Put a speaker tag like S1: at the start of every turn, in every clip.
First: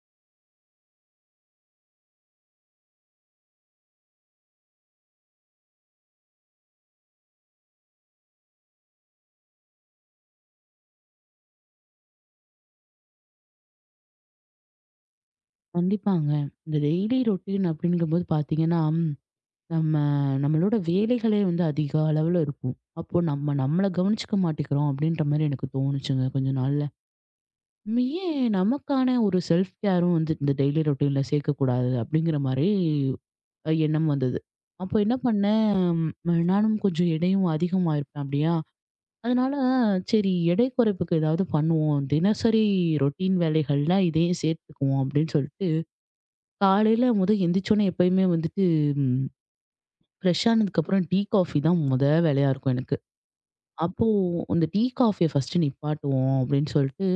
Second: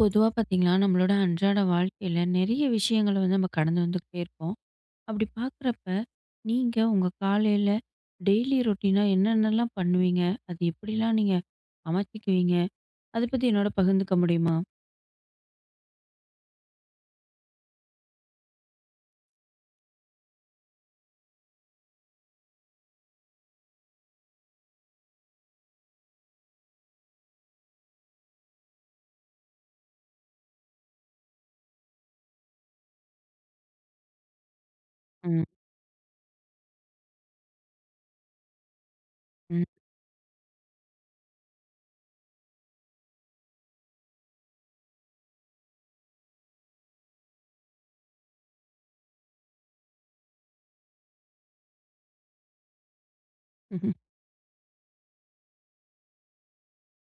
S1: பொதுவாக பார்த்தீங்கன்னா நம்மளோட அன்றாட வாழ்க்கையில் நிறைய விஷயங்களை வந்து நம்ம கடந்து வந்துக்கிட்டே இருப்போம். அப்படி பார்க்குறப்ப நீங்கள் உங்கள் காலையில் டெய்லி ரொட்டீனாக என்னென்னலாம் பண்ணுவீங்க? அது எப்படிலாம் நீங்கள் அமைச்சிக்குவீங்க? அதை பற்றி என்னோட பகிர்ந்துக்க முடியுமா?
S2: கண்டிப்பாங்க. இந்த டெய்லி ரொட்டீன் அப்படிங்கும்போது பார்த்தீங்கன்னா, நம்ம நம்மளோட வேலைகளே வந்து அதிக அளவுல இருக்கும். அப்போ நம்ம நம்மள கவனிச்சுக்க மாட்டேங்கிறோம் அப்படின்ற மாரி எனக்கு தோணுச்சுங்க கொஞ்ச நாள்ல. நம்ம ஏன் நமக்கான ஒரு செல்ஃப் கேரும் வந்து இந்த டெய்லி ரொட்டீன்ல சேர்க்கக்கூடாது அப்படிங்கிற மாரி எண்ணம் வந்தது. அப்போ என்ன
S1: ம்.
S2: பண்ணேன், நானும் கொஞ்சம் எடையும் அதிகமாயிருப்பேன் அப்படியா, அதனால
S1: ம்.
S2: சரி எடை குறைப்புக்கு ஏதாவது பண்ணுவோம். தினசரி ரொட்டீன் வேலைகள்ல இதையும் சேர்த்துக்குவோம் அப்படின்னு சொல்லிட்டு காலையில முத எந்திரிச்சோனே எப்பயுமே வந்துட்டு ம், ஃப்ரெஷ் ஆனதுக்கப்புறம் டீ, காஃபி தான் முத வேலையா இருக்கும் எனக்கு.
S1: ம்ஹும்.
S2: அப்போ அந்த டீ, காஃபிய ஃபர்ஸ்ட்டு நிப்பாட்டுவோம் அப்படின்னு சொல்லிட்டு,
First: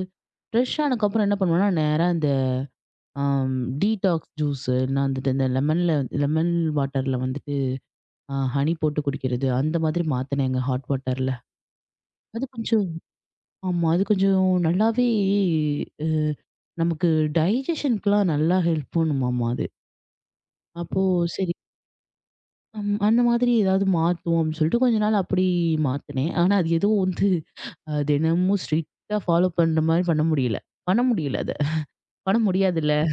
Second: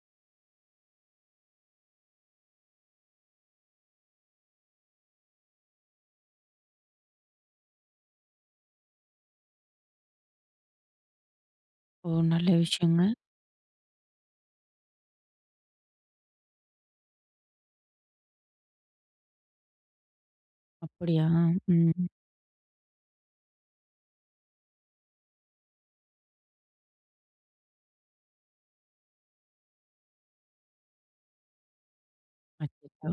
S2: ஃப்ரெஷ் ஆனதுக்கப்புறம் என்ன பண்ணுவேன்னா, நேரா இந்த அம் டீடாக்ஸ் ஜூஸ் இல்லன்னா வந்துட்டு இந்த லெமன் வாட்டர்ல வந்துட்டு ஹனி போட்டு குடிக்கிறது, அந்த மாதிரி மாத்துனேங்க ஹாட் வாட்டர்ல.
S1: ஓ,
S2: அது
S1: நல்ல
S2: கொஞ்சம்
S1: விஷயங்க.
S2: ஆமா. அது கொஞ்சம் நல்லாவே அ நமக்கு டைஜஷனுக்குலாம் நல்லா ஹெல்ப் பண்ணுமாமா அது. அப்போ
S1: அப்படியா?
S2: சரி
S1: ம்.
S2: அந்த மாதிரி ஏதாவது மாத்துவோம் அப்படின்னு சொல்லிட்டு கொஞ்ச நாள் அப்படி மாத்துனேன். ஆனா அது ஏதோ வந்து தினமும் ஸ்ட்ரிக்ட்டா ஃபாலோ பண்ற மாரி பண்ண முடியல. பண்ண முடியல அத. பண்ண முடியாதுல்ல.
S1: அச்சோ.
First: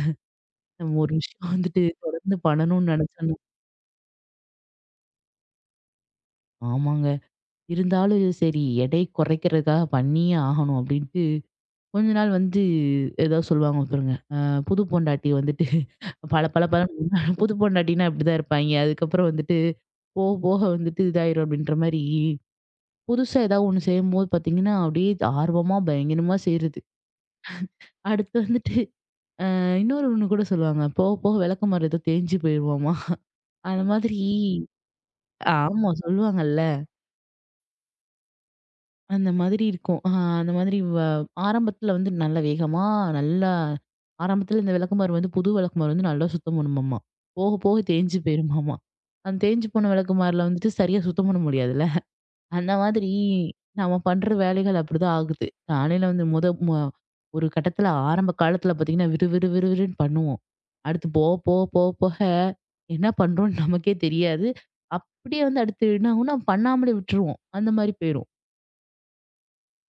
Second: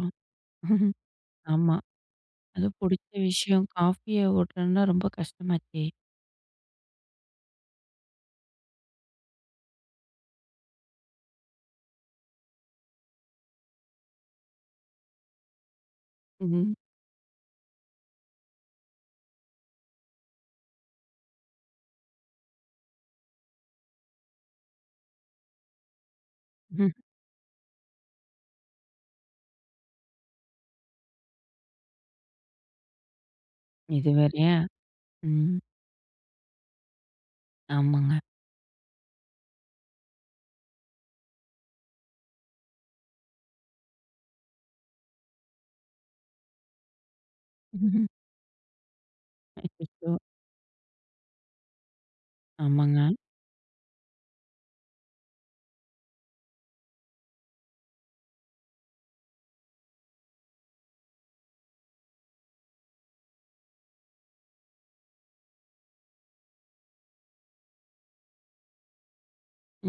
S2: நம்ம ஒரு விஷயம் வந்துட்டு
S1: ஆமாம்,
S2: தொடர்ந்து
S1: அது
S2: பண்ணணும்னு
S1: பிடிச்ச
S2: நெனச்சோம்னா
S1: விஷயம். காஃபியை ஓட்டுறதுன்னா ரொம்ப கஷ்டமாச்சே.
S2: ஆமாங்க. இருந்தாலும் இது சரி எடை குறைக்கிறதுக்காக பண்ணியே ஆகணும் அப்படின்ட்டு கொஞ்ச நாள் வந்து ஏதோ சொல்லுவாங்க பாருங்க. புது பொண்டாட்டி வந்துட்டு பல பல
S1: ம்.
S2: பலன்னு புது பொண்டாட்டின்னா இப்படிதான் இருப்பாய்ங்க. அதுக்கப்புறம் வந்துட்டு போக போக வந்துட்டு இதாயிரும் அப்படின்ற மாரி புதுசா ஏதாவது ஒண்ணு செய்யும்போது பார்த்தீங்கன்னா, அப்படியே ஆர்வமா, பயங்கரமா செய்றது.
S1: ம்ஹும்.
S2: அடுத்து வந்துட்டு இன்னொரு ஒண்ணு கூட சொல்லுவாங்க. போக போக விளக்கமாறு ஏதோ தேஞ்சு போயிருமாமா. அந்த
S1: இது
S2: மாதிரி
S1: வேறையா? ம்.
S2: ஆமா சொல்லுவாங்கல்ல.
S1: ஆமாங்க.
S2: அந்த மாதிரி இருக்கும். அ அந்த மாதிரி வ ஆரம்பத்தில வந்து நல்ல வேகமா, நல்லா ஆரம்பத்தில இந்த விளக்கமாறு வந்து புது விளக்குமாறு வந்து நல்லா சுத்தம் பண்ணுமாமா. போக போக
S1: ம்ஹும்.
S2: தேஞ்சு போயிருமாமா. அந்த தேஞ்சு போன
S1: அச்சோ.
S2: விளக்குமாறுல வந்துட்டு சரியா சுத்தம் பண்ண முடியாதுல்ல. அந்த
S1: ஆமாங்க.
S2: மாதிரி நம்ம பண்ற வேலைகள் அப்படிதான் ஆகுது. காலையில வந்து முத ம ஒரு கட்டத்துல ஆரம்ப காலத்துல பாத்தீங்கன்னா விறு விறு விறுவிறுன்னு பண்ணுவோம். அடுத்து போக போக என்ன பண்றோம்னு நமக்கே தெரியாது. அப்படியே வந்து அடுத்து என்ன ஆகும்னா பண்ணாமலே விட்டுருவோம். அந்த மாதிரி போயிரும்.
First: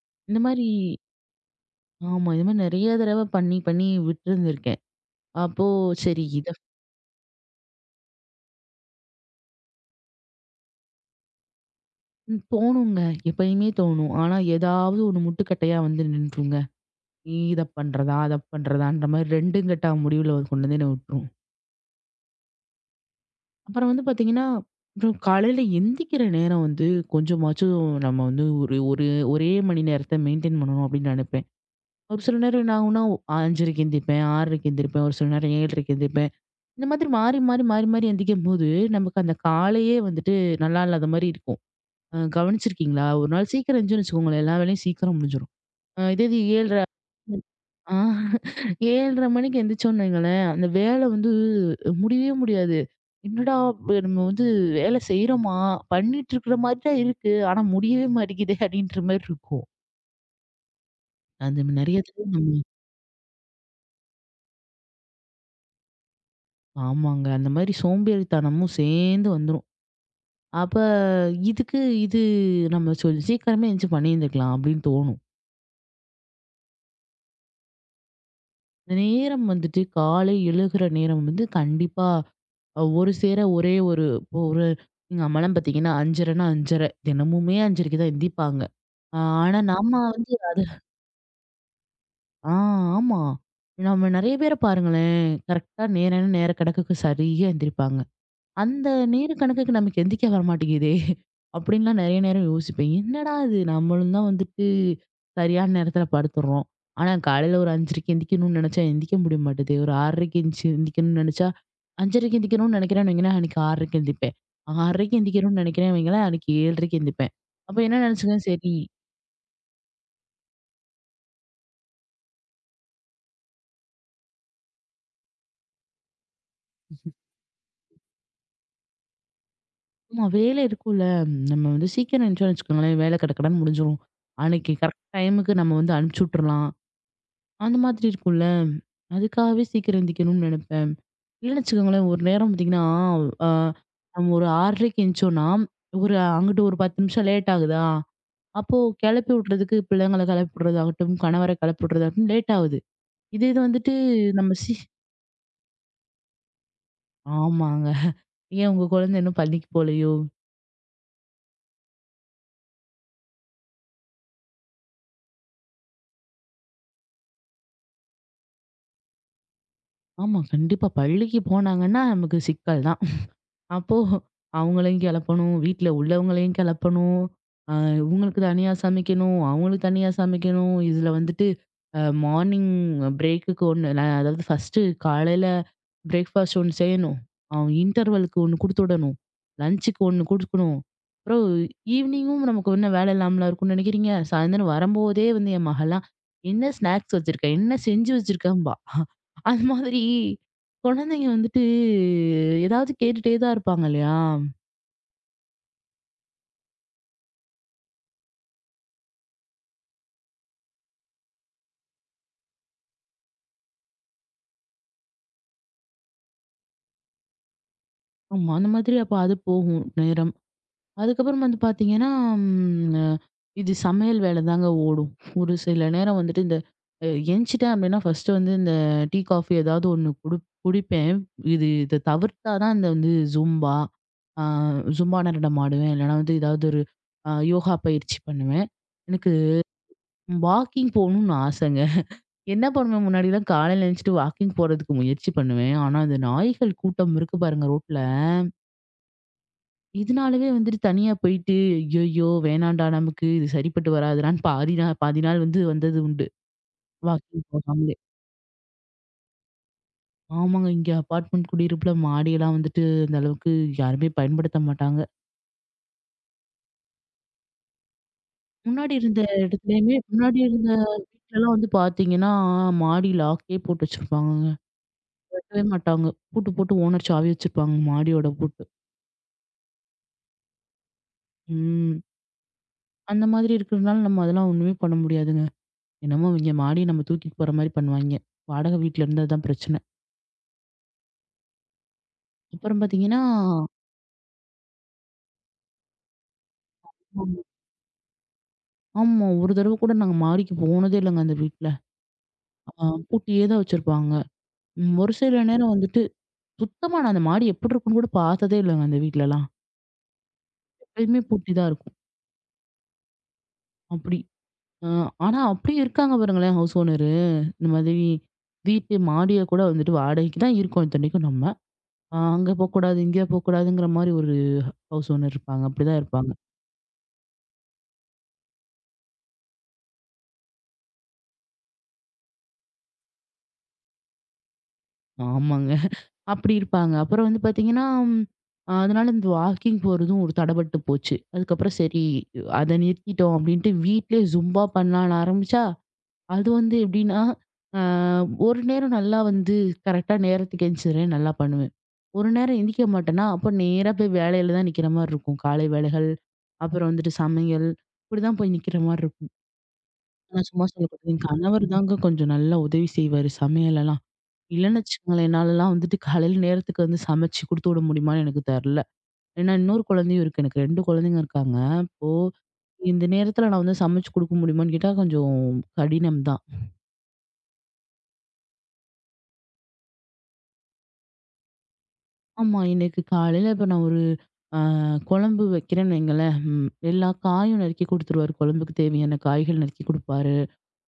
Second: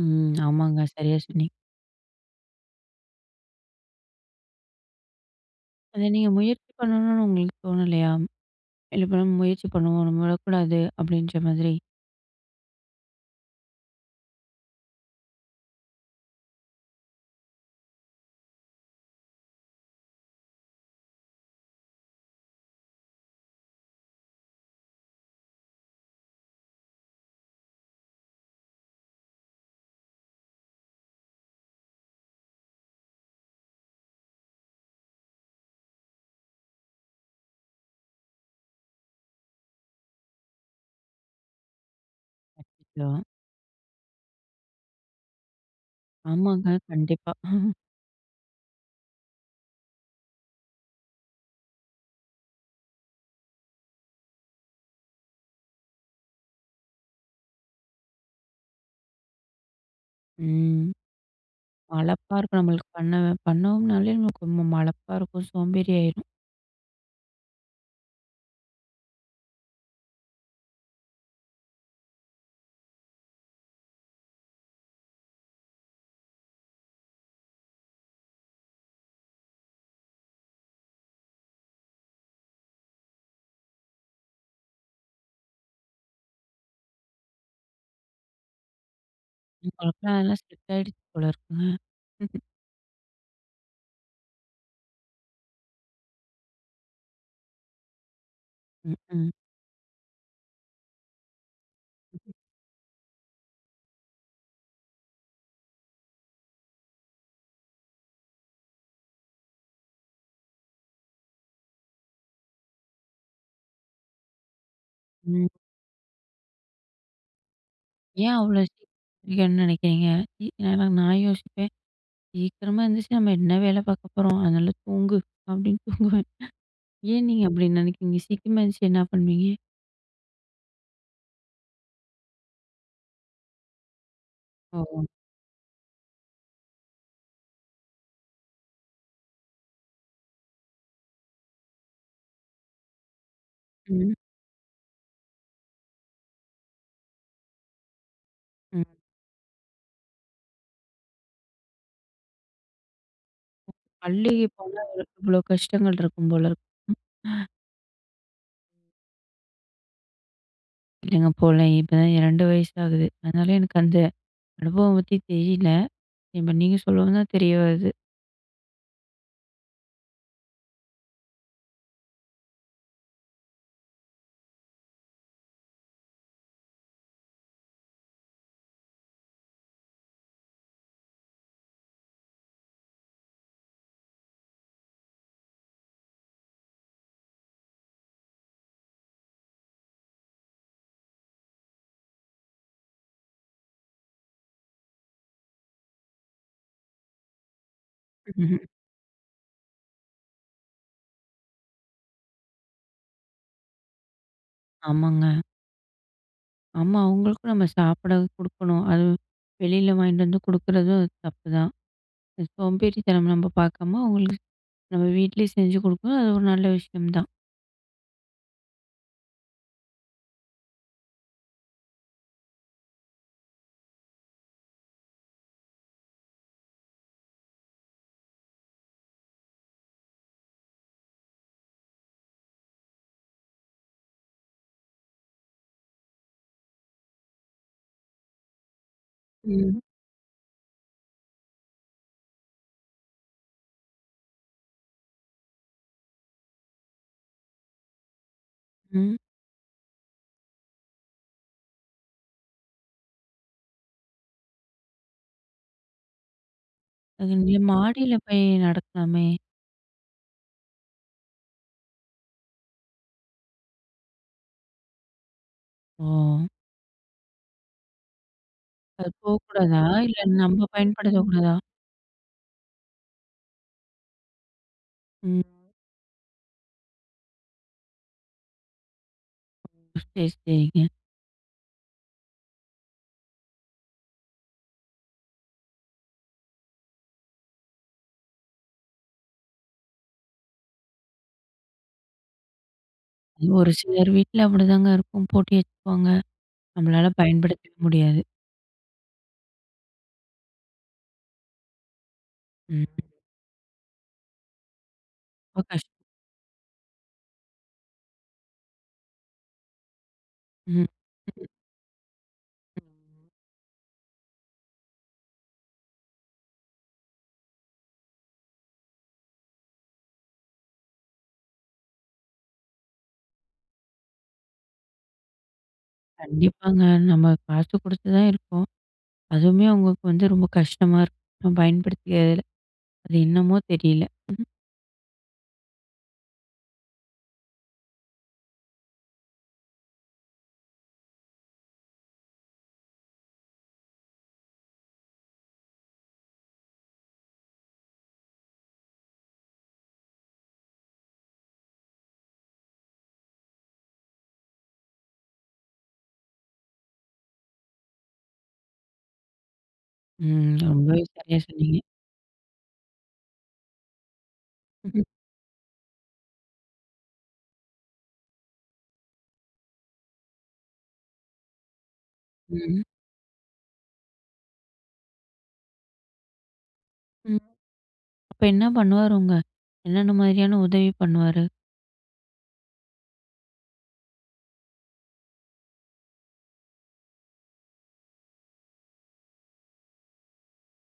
S1: ம்.
S2: இந்த மாதிரி
S1: ஆமாங்க. சரியா சொன்னீங்க.
S2: ஆமா. இந்த மாதிரி நிறைய தடவை பண்ணி பண்ணி விட்டுருந்துருக்கேன். அப்போ
S1: அத
S2: சரி
S1: நீங்க
S2: இத
S1: முயற்சி பண்ணணும்னு உங்களுக்கு தோணலையா? இல்ல, இப்ப நம்ம முயற்சி பண்ணுவோம். நம்ம விடக்கூடாது அப்டின்ற மாதிரி?
S2: தோணுங்க. எப்பயுமே தோணும். ஆனா ஏதாவது ஒரு முட்டுக்கட்டையா வந்து நின்றுங்க. இத பண்றதா? அத பண்றதான்ற மாதிரி 2 கட்டா முடிவுல கொண்டு வந்து என்ன விட்டுரும். அப்புறம் வந்து பாத்தீங்கன்னா, அப்புறம் காலையில எந்திக்கிற நேரம் வந்து கொஞ்சமாச்சும் நம்ம வந்து ஒரு ஒரு ஒரே மணி நேரத்த மெயின்டெயின் பண்ணணும் அப்படின்னு நினைப்பேன். ஒரு சில நேரம் என்ன ஆகும்னா 5:30க்கு எந்திரிப்பேன், 6:00க்கு எந்திரிப்பேன், ஒரு சில நேரம் 7:30க்கு எந்திரிப்பேன். இந்த மாதிரி மாறி, மாறி, மாறி, மாறி எந்திரிக்கும்போது, நமக்கு அந்த காலையே வந்துட்டு நல்லா இல்லாத மாரி இருக்கும். கவனிச்சிருக்கீங்களா?
S1: அச்சச்சோ!
S2: ஒரு நாள் சீக்கிரம் எந்திரிச்சோம்னு வச்சுக்கோங்களேன், எல்லா வேலையும் சீக்கிரம் முடிஞ்சிரும். அ இதே இது
S1: ஆமாங்க.
S2: 7:30
S1: கண்டிப்பா.
S2: ஆ 7:30 மணிக்கு எந்திரிச்சோம்னு வைங்களேன், அந்த வேலை வந்து முடியவே முடியாது. என்னடா இப்ப நம்ம வந்து வேலை செய்றோமா? பண்ணிட்டு இருக்கிற மாதிரி தான் இருக்கு. ஆனா முடியவே மாட்டேங்குதே அப்படின்ற மாரி இருக்கும்.
S1: ம்.
S2: அது நெறைய தடவ
S1: மலப்பா இருக்கும்.
S2: நம்ம
S1: நம்மளுக்கு பண்ண பண்ணோம்னாலே நமக்கு ரொம்ப மலப்பா இருக்கும். சோம்பேறி ஆயிரும்.
S2: ஆமாங்க. அந்த மாதிரி சோம்பேறித்தனமும் சேர்ந்து வந்துரும். அப்ப இதுக்கு இது நம்ம சீக்கிரமே எந்திரிச்சு பண்ணியிருந்துக்கலாம் அப்படின்னு தோணும். இந்த நேரம் வந்துட்டு காலை எழுகிற நேரம் வந்து கண்டிப்பா ஒரு சேர ஒரே ஒரு இப்போ ஒரு எங்க அம்மாலாம் பாத்தீங்கன்னா அஞ்சரைன்னா அஞ்சரை தினமுமே அஞ்சரைக்கு தான் எந்திப்பாங்க ஆனா நம்ம
S1: உங்களுக்குலாம்
S2: வந்து
S1: அதெல்லாம்
S2: அது
S1: செட் ஆயிடுச்சு போல இருக்குங்க.
S2: ஆ ஆமா நம்ம நிறைய பேரை பாருங்களேன் கரெக்டா நேரம் நேர கிடக்குக்கு சரியா எந்திரிப்பாங்க அந்த
S1: ம், ம்,
S2: நேர கணக்குக்கு நமக்கு எந்திரிக்க வரமாட்டேங்குதே! அப்டின்லாம் நெறைய நேரம் யோசிப்பேன். என்னடா இது நம்மளும் தான் வந்துட்டு சரியான நேரத்துல படுத்துடுறோம். ஆனா காலையில ஒரு 5:30க்கு எந்திரிக்கணும்னு நெனச்சா எந்திரிக்க முடிய மாட்டேது. ஒரு 6:30க்கு எந்திரிச்சு எந்திரிக்கணும்னு நெனச்சா 5:30க்கு எந்திரிக்கணும்னு நெனைக்கிறேன்னு வைங்களேன், அன்னைக்கு 6:30க்கு எந்திரிப்பேன். 6:30க்கு
S1: ம்.
S2: எந்திரிக்கணும்னு நெனைக்கிறேன்னு வைங்களேன், அன்னைக்கு 7:30க்கு எந்திரிப்பேன். அப்ப என்ன
S1: ஏன்
S2: நெனச்சுக்குவேன்,
S1: அவ்வளோ
S2: சரி
S1: சீக்கிரம்னு நெனைக்கிறீங்க? நான் நான் யோசிப்பேன். சீக்கிரமா எந்திரிச்சு நம்ம என்ன வேல பார்க்க போறோம்? அதனால தூங்கு அப்டின்னு தூங்குவேன். ஏன் நீங்க அப்படி நினைக்கிறீங்க? சீக்கிரமா எந்திரிச்சு என்ன பண்ணுவீங்க?
S2: ஆமா வேலை இருக்கும்ல. நம்ம வந்து சீக்கிரம் எந்திரிச்சோம்னு வச்சுக்கோங்களேன், வேலை கடகடன்னு முடிஞ்சிரும். அன்னைக்கு
S1: ஓ!
S2: கரெக்ட் டைமுக்கு நம்ம வந்து அனுப்பிச்சு விட்டுறலாம். அந்த மாதிரி இருக்கும்ல. அதுக்காகவே சீக்கிரம் எந்திரிக்கணும்னு நெனப்பேன். இல்லன்னு வச்சுக்கோங்களேன், ஒரு நேரம் பார்த்தீங்கன்னா, அ
S1: ம்.
S2: நம்ம ஒரு 6:30க்கு எந்திச்சோம்னா, ஒரு அங்கிட்டு ஒரு 10 நிமிஷம் லேட் ஆகுதா, அப்போ
S1: ம்.
S2: கெளப்பி விட்றதுக்கு பிள்ளைங்கள கெளப்பி விட்றதாகட்டும், கணவர கெளப்பி விட்றதாகட்டும் லேட் ஆகுது. இது இது வந்துட்டு
S1: பள்ளிக்கு
S2: நம்ம சி
S1: போனா அவருக்கு இவ்வளோ கஷ்டங்கள் இருக்கும் போல இருக்கு. ம்.
S2: ஆமாங்க. ஏன் உங்க குழந்தை இன்னும் பள்ளிக்கு போலயோ?
S1: இல்லைங்க போல. இப்பதான் 2 வயசு ஆகுது. அதனால எனக்கு அந்த அனுபவம் பத்தி தெரியல. இப்ப நீங்க சொல்லவும் தான் தெரிய வருது.
S2: ஆமா, கண்டிப்பா. பள்ளிக்கு போனாங்கன்னா நமக்கு சிக்கல் தான். அப்போ அவங்களையும் கிளப்பணும், வீட்ல உள்ளவங்களையும் கிளப்பணும். அ இவங்களுக்கு தனியா சமைக்கணும், அவங்களுக்கு தனியா சமைக்கணும். இதுல வந்துட்டு மார்னிங் பிரேக்குக்கு ஒண்ணு அதாவது ஃபர்ஸ்ட்டு காலையில பிரேக்ஃபாஸ்ட் ஒண்ணு செய்யணும். அவன் இன்டர்வலுக்கு ஒண்ணு குடுத்து விடணும். லஞ்சுக்கு ஒண்ணு குடுக்கணும். அப்புறம் ஈவினிங்கும் நமக்கு ஒன்னும் வேலை இல்லாமலா இருக்கும்னு நினைக்கிறீங்க? சாயந்தரம் வரும்போதே வந்து என் மகள்லாம், "என்ன ஸ்நாக்ஸ் வச்சிருக்க? என்ன செஞ்சு
S1: ம்ஹ்ம்.
S2: வச்சிருக்கம்பா?" அது மாதிரி குழந்தைங்க வந்துட்டு ஏதாவது கேட்டுட்டே தான் இருப்பாங்க இல்லையா?
S1: ஆமாங்க. ஆமா, அவங்களுக்கும் நம்ம சாப்பிட குடுக்கணும். அது வெளியில வாங்கிட்டு வந்து குடுக்குறதும் தப்பு தான். சோம்பேறித்தனம் நம்ம பார்க்காம, அவங்களுக்கு நம்ம வீட்லயே செஞ்சு குடுக்கணும். அது ஒரு நல்ல விஷயம் தான்.
S2: ஆமா. அந்த மாதிரி அப்ப அது போகும் நேரம். அதுக்கப்புறம் வந்து பார்த்தீங்கன்னா, ம் அ இது சமையல் வேலைதாங்க ஓடும். ஒரு சில நேரம் வந்துட்டு இந்த அ எந்திச்சிட்டேன் அப்படின்னா, ஃபர்ஸ்ட்டு வந்து இந்த டீ, காஃபி ஏதாவது ஒண்ணு குடிப்பேன். இத தவிர்த்தா தான் இந்த வந்து ஆ ஜும்பா நடனம் ஆடுவேன். இல்லைனா வந்து ஏதாவது ஒரு யோகா பயிற்சி பண்ணுவேன். எனக்கு
S1: ம்.
S2: வாக்கிங் போகணும்னு ஆசைங்க. என்ன பண்ணுவேன் முன்னாடிலாம் காலையில எழுந்துட்டு வாக்கிங் போறதுக்கு முயற்சி பண்ணுவேன். ஆனா, அந்த நாய்கள் கூட்டம் இருக்கு பாருங்க ரோட்ல.
S1: ம்.
S2: இதனாலவே வந்துட்டு தனியா போயிட்டு, ஐயய்யோ! வேணாம்டா நமக்கு இது சரிப்பட்டு வராதுடான்னு பாதி நாள் வந்து வந்தது உண்டு.
S1: அது
S2: வாக்கிங்
S1: நீங்க
S2: போகாமலே.
S1: மாடியில போய் நடக்கலாமே!
S2: ஆமாங்க. இங்க அபார்ட்மெண்ட் குடியிருப்புல மாடியெல்லாம் வந்துட்டு அந்த அளவுக்கு யாருமே பயன்படுத்த மாட்டாங்க.
S1: ஓ!
S2: முன்னாடி
S1: அது
S2: இருந்த
S1: போக்கூடாதா?
S2: இடத்துலயுமே
S1: இல்ல
S2: முன்னாடி
S1: நம்ம
S2: இருந்த
S1: பயன்படுத்தக்கூடாதா?
S2: வீட்லலாம் வந்து பார்த்தீங்கன்னா, மாடி லாக்கே போட்டு வச்சிருப்பாங்கங்க.
S1: ம்.
S2: வெட்டவே மாட்டாங்க. பூட்டு போட்டு ஓனர் சாவி வச்சிருப்பாங்க மாடியோட பூட்டு.
S1: சரி, சரிங்க.
S2: ம். அந்த மாதிரி இருக்கிறதுனால நம்ம அதெல்லாம் ஒண்ணுமே பண்ண முடியாதுங்க. என்னமோ இவிங்க மாடிய நம்ம தூக்கிட்டு போற மாரி பண்ணுவாய்ங்க. வாடகை வீட்ல இருந்தா அதான் பிரச்சனை. அப்புறம் பார்த்தீங்கன்னா
S1: அது ஒரு சிலர் வீட்ல அப்படிதாங்க இருக்கும். போட்டு வச்சுக்குவாங்க. நம்மளால
S2: ஆமா.
S1: பயன்படுத்தவே முடியாது.
S2: ஆமா, ஒரு தடவ கூட நாங்க மாடிக்கு போனதே இல்லங்க அந்த வீட்ல.
S1: ம்.
S2: ஆ பூட்டியே தான் வச்சிருப்பாங்க. ஒரு சில
S1: ரொம்ப
S2: நேரம்
S1: கஷ்டம்.
S2: வந்துட்டு சுத்தமா நான் அந்த மாடி எப்படி இருக்குன்னு கூட பார்த்ததே இல்லங்க அந்த வீட்லலாம்.
S1: ம்.
S2: எப்பயுமே
S1: ம்.
S2: பூட்டி தான் இருக்கும். அப்படி. அ ஆனா அப்படியும் இருக்காங்க பாருங்களேன் ஹவுஸ் ஓனரு. இந்த மாதிரி வீட்டு மாடிய கூட வந்துட்டு வாடகைக்கு தான் இருக்கோம் இத்தனைக்கும் நம்ம. அங்க போக்கூடாது, இங்க போக்கூடாதுங்கிற மாரி ஒரு ஹவுஸ் ஓனர் இருப்பாங்க. அப்படிதான் இருப்பாங்க.
S1: கண்டிப்பாங்க. நம்ம காசு குடுத்து தான் இருக்கோம். அதுவுமே அவங்களுக்கு வந்து ரொம்ப கஷ்டமா இருக்கு நம்ம பயன்படுத்திக்கிறதுல. அது என்னமோ தெரியல. ம்.
S2: ஆமாங்க. அப்படி இருப்பாங்க. அப்புறம் வந்து பாத்தீங்கன்னா, ம் அதனால இந்த வாக்கிங் போறதும் ஒரு தடபட்டு போச்சு. அதுக்கப்புறம் சரி அத நிறுத்திட்டோம் அப்படின்ட்டு வீட்லயே ஜும்பா பண்ணலான்னு ஆரம்பிச்சா, அது வந்து எப்படின்னா, அ ஒரு நேரம் நல்லா வந்து கரெக்ட்டா நேரத்துக்கு எந்திச்சிடுறேன், நல்லா பண்ணுவேன். ஒரு நேரம் எந்திரிக்க மாட்டேன்னா, அப்ப நேரா போய் வேலையில தான் நிக்கிற மாரி இருக்கும். காலை வேலைகள், அப்புறம் வந்துட்டு சமையல், இப்படிதான் போய் நிக்கிற மாரி இருக்கும். நான்
S1: ம்.
S2: சும்மா
S1: ரொம்பவே
S2: சொல்லக்கூடாது. என்
S1: சரியா
S2: கணவர்
S1: சொன்னீங்க.
S2: தாங்க கொஞ்சம் நல்லா உதவி செய்வாரு சமையலெல்லாம். இல்லன்னு வச்சுக்கோங்களேன், என்னாலலாம் வந்துட்டு காலையில நேரத்துக்கு வந்து சமைச்சு குடுத்து விட முடியுமான்னு எனக்கு தெர்ல. ஏன்னா இன்னொரு குழந்தையும் இருக்கு. எனக்கு 2 குழந்தைங்க இருக்காங்க. இப்போ
S1: ம்.
S2: இந்த நேரத்துல நான் வந்து சமைச்சு குடுக்க முடியுமான்னு கேட்டா கொஞ்சம் கடினம் தான்.
S1: ம். அப்ப என்ன பண்ணுவாரு உங்க? என்னென்ன மாதிரியான உதவி பண்ணுவாரு?
S2: ஆமா, இன்னைக்கு காலையில இப்ப நான் ஒரு அ குழம்பு வைக்கிறேன்னு வைங்களேன், எல்லா காயும் நறுக்கி குடுத்துருவாரு. குழம்புக்கு தேவையான காய்கள் நறுக்கி குடுப்பாரு.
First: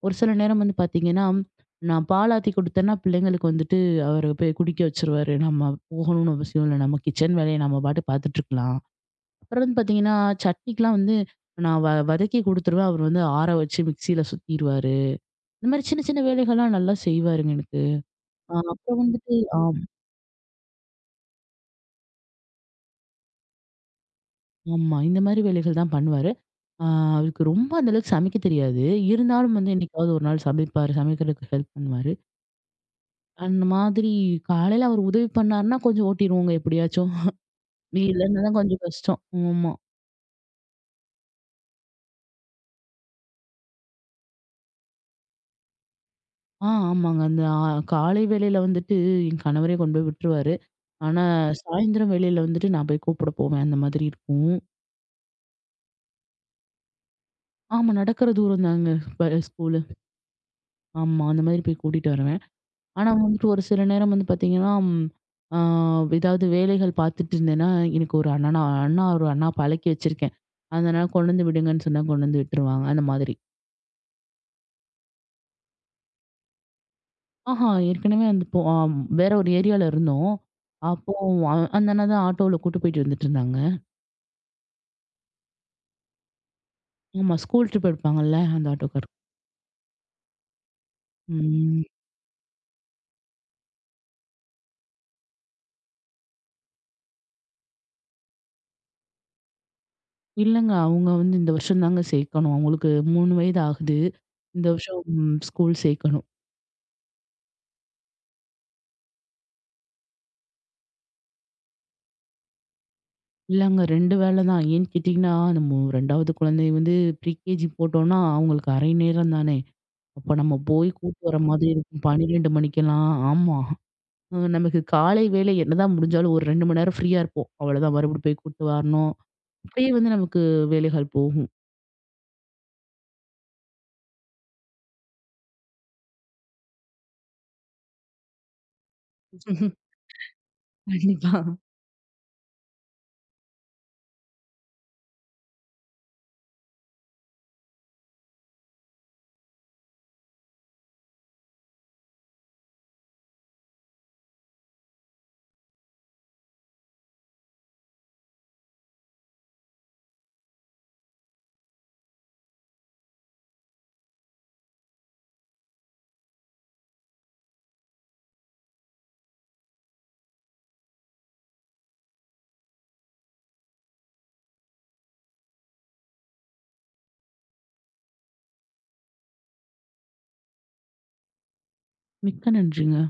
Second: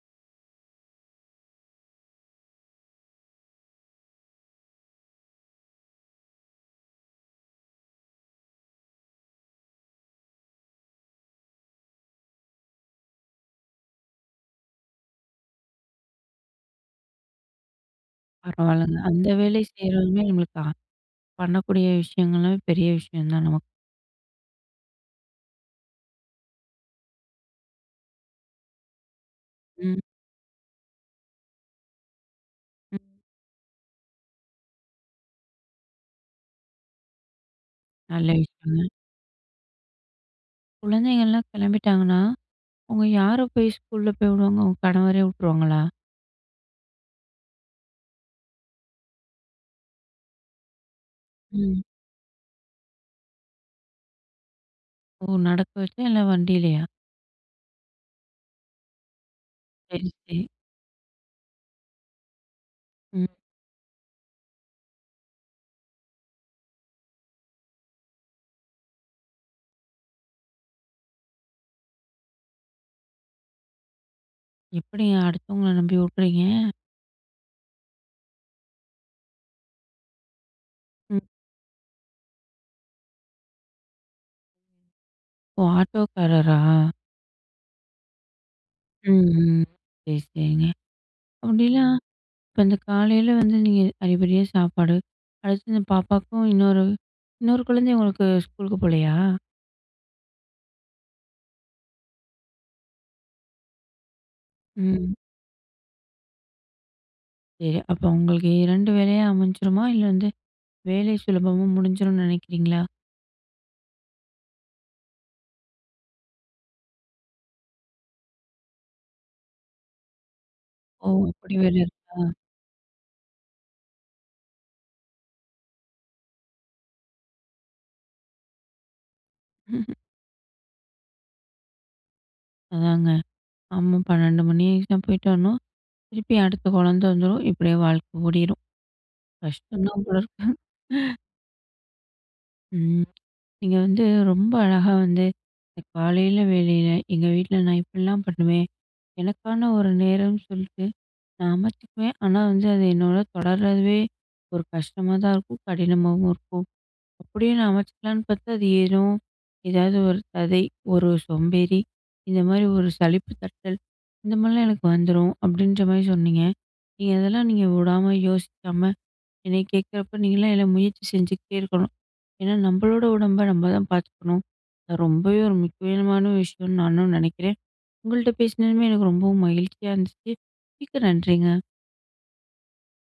S2: ஒரு சில நேரம் வந்து பாத்தீங்கன்னா, நான் பாலாத்தி குடுத்தேன்னா பிள்ளைங்களுக்கு வந்துட்டு அவரு போய் குடிக்க வச்சுருவாரு. நம்ம போகணும்னு அவசியம் இல்ல. நம்ம கிச்சன் வேலைய நம்ம பாட்டுக்கு பாத்துட்டு இருக்கலாம். அப்புறம் வந்து பார்த்தீங்கன்னா, சட்னிக்குலாம் வந்து நான் வதக்கி குடுத்துருவேன். அவர் வந்து ஆற வச்சு மிக்ஸியில சுத்திருவாரு. இந்த மாரி சின்ன சின்ன வேலைகள்லாம் நல்லா செய்வாருங்க எனக்கு. அ
S1: பரவால்லங்க.
S2: அப்புறம்
S1: அந்த
S2: வந்துட்டு
S1: வேலை
S2: ஆம்
S1: செய்றதுமே நம்மளுக்கு பண்ணக்கூடிய விஷயங்கள்லாம் பெரிய விஷயம் தான் நமக்கு.
S2: ஆமா. இந்த மாரி வேலைகள் தான் பண்ணுவாரு. அ அவருக்கு ரொம்ப அந்த அளவுக்கு சமைக்க தெரியாது. இருந்தாலும் வந்து
S1: ம்.
S2: என்னைக்காவது ஒரு நாள் சமைப்பாரு. சமைக்கிறதுக்கு ஹெல்ப் பண்ணுவாரு.
S1: ம்.
S2: அந்த மாதிரி காலையில அவர் உதவி பண்ணாருன்னா, கொஞ்சம் ஓட்டிருவோங்க எப்படியாச்சும்.
S1: நல்ல
S2: இல்லன்னா தான் கொஞ்சம்
S1: விஷயங்க.
S2: கஷ்டம். ஆமா.
S1: குழந்தைங்கள்லாம் கிளம்பிட்டாங்கன்னா, அவங்க யார போய் ஸ்கூல்ல போய் விடுவாங்க? உங்க கணவரே விட்டுருவாங்களா?
S2: ஆமாங்க. அந்த ஆ காலை வேளையில வந்துட்டு என் கணவரே கொண்டு போய் விட்டுருவாரு. ஆனா, சரி.
S1: ம்.
S2: சாயந்திரம் வேளையில வந்துட்டு நான் போய் கூப்பிட போவேன். அந்த மாதிரி இருக்கும்.
S1: ஓ! நடக்க வச்சா இல்ல வண்டியிலயா?
S2: ஆமா நடக்கிற தூரம் தாங்க ப ஸ்கூலு.
S1: சரி, சரி.
S2: ஆமா அந்த மாதிரி போய் கூட்டிட்டு வருவேன். ஆனா
S1: ம்.
S2: வந்துட்டு ஒரு சில நேரம் வந்து பார்த்தீங்கன்னா, ம் ஆ ஏதாவது வேலைகள் பார்த்துட்டு இருந்தேன்னா, எனக்கு ஒரு அண்ணனா அண்ணா ஒரு அண்ணா பழக்கி வச்சிருக்கேன். அதனால கொண்டு வந்து விடுங்கன்னு சொன்னா கொண்டு வந்து விட்டுருவாங்க. அந்த மாதிரி.
S1: எப்படிங்க அடுத்தவங்கள நம்பி விட்றீங்க?
S2: ஏற்கனவே அந்த போ ஆ வேற ஒரு ஏரியால இருந்தோம். அப்போ
S1: ம்.
S2: அந்த அண்ணா தான் ஆட்டோல கூட்டு போயிட்டு வந்துட்டு இருந்தாங்க.
S1: ஓ! ஆட்டோக்காரரா?
S2: ஆமா. ஸ்கூல் ட்ரிப் எடுப்பாங்கல்ல, அந்த ஆட்டோக்கார்.
S1: ம். ம். சரி, சரிங்க. அப்படின்னா,
S2: ம்.
S1: இப்ப இந்த காலையில வந்து நீங்க அரிபரியா சாப்பாடு, அடுத்து இந்த பாப்பாக்கும் இன்னொரு இன்னொரு குழந்தை உங்களுக்கு ஸ்கூலுக்கு போலயா?
S2: இல்லங்க. அவங்க வந்து இந்த வருஷம் தாங்க சேர்க்கணும். அவங்களுக்கு 3 வயது ஆகுது. இந்த வருஷம்
S1: ம்.
S2: ஸ்கூல் சேர்க்கணும்.
S1: சரி. அப்ப உங்களுக்கு 2 வேலையா அமைஞ்சிருமா? இல்ல வந்து வேலை சுலபமா முடிஞ்சிரும்னு நினைக்கிறீங்களா?
S2: இல்லங்க 2 வேல தான். ஏன்னு கேட்டீங்கன்னா, நம்ம 2வது குழந்தைய வந்து ப்ரீகேஜி போட்டோம்னா, அவங்களுக்கு அரை நேரம் தானே. அப்ப நம்ம போய்
S1: ஓ!
S2: கூட்டு வர
S1: அப்படி
S2: மாதிரி
S1: வேற
S2: இருக்கும்.
S1: இருக்கா?
S2: 12 மணிக்கெல்லாம். ஆமா. நமக்கு காலை வேலை என்னதான் முடிஞ்சாலும் ஒரு 2 மணி நேரம் ஃப்ரீயா இருப்போம். அவ்வளோதான் மறுபடியும் போய் கூட்டு வரணும். அப்படியே
S1: ம்ஹும்.
S2: வந்து நமக்கு வேலைகள் போகும்.
S1: அதாங்க. ஆமா, 12 மணி ஆயிடுச்சுனா போயிட்டு வரணும். திருப்பி அடுத்த குழந்தை வந்துரும். இப்படியே வாழ்க்கை ஓடிரும். கஷ்டம்தான் போல இருக்கு.
S2: கண்டிப்பா.
S1: ம். நீங்க வந்து ரொம்ப அழகா வந்து இந்த காலையில வேலையில, எங்க வீட்ல நான் இப்படிலாம் பண்ணுவேன், எனக்கான ஒரு நேரம் சொல்லிட்டு நான் அமைச்சுக்குவேன். ஆனா வந்து அது என்னோட தொடர்றதுவே ஒரு கஷ்டமா தான் இருக்கும். கடினமாவும் இருக்கும். அப்படியே நான் அமைச்சுக்கலான்னு பார்த்தா, அது ஏனோ ஏதாவது ஒரு கதை, ஒரு சோம்பேறி, இந்த மாரி ஒரு சலிப்பு தட்டல், இந்த மாரிலாம் எனக்கு வந்துரும் அப்படின்ற மாரி சொன்னீங்க. நீங்க அதெல்லாம் நீங்க விடாம யோசிக்காம, என்னைய கேட்குறப்ப நீங்களாம் எல்லாம் முயற்சி செஞ்சுக்கிட்டே இருக்கணும். ஏன்னா நம்மளோட உடம்ப நம்ம தான் பார்த்துக்கணும். அது ரொம்பவே ஒரு முக்கியமான விஷயம்னு நானும் நினைக்கிறேன். உங்கள்ட்ட பேசினதுமே எனக்கு ரொம்பவும் மகிழ்ச்சியா இருந்துச்சு. மிக்க நன்றிங்க.
S2: மிக்க நன்றிங்க.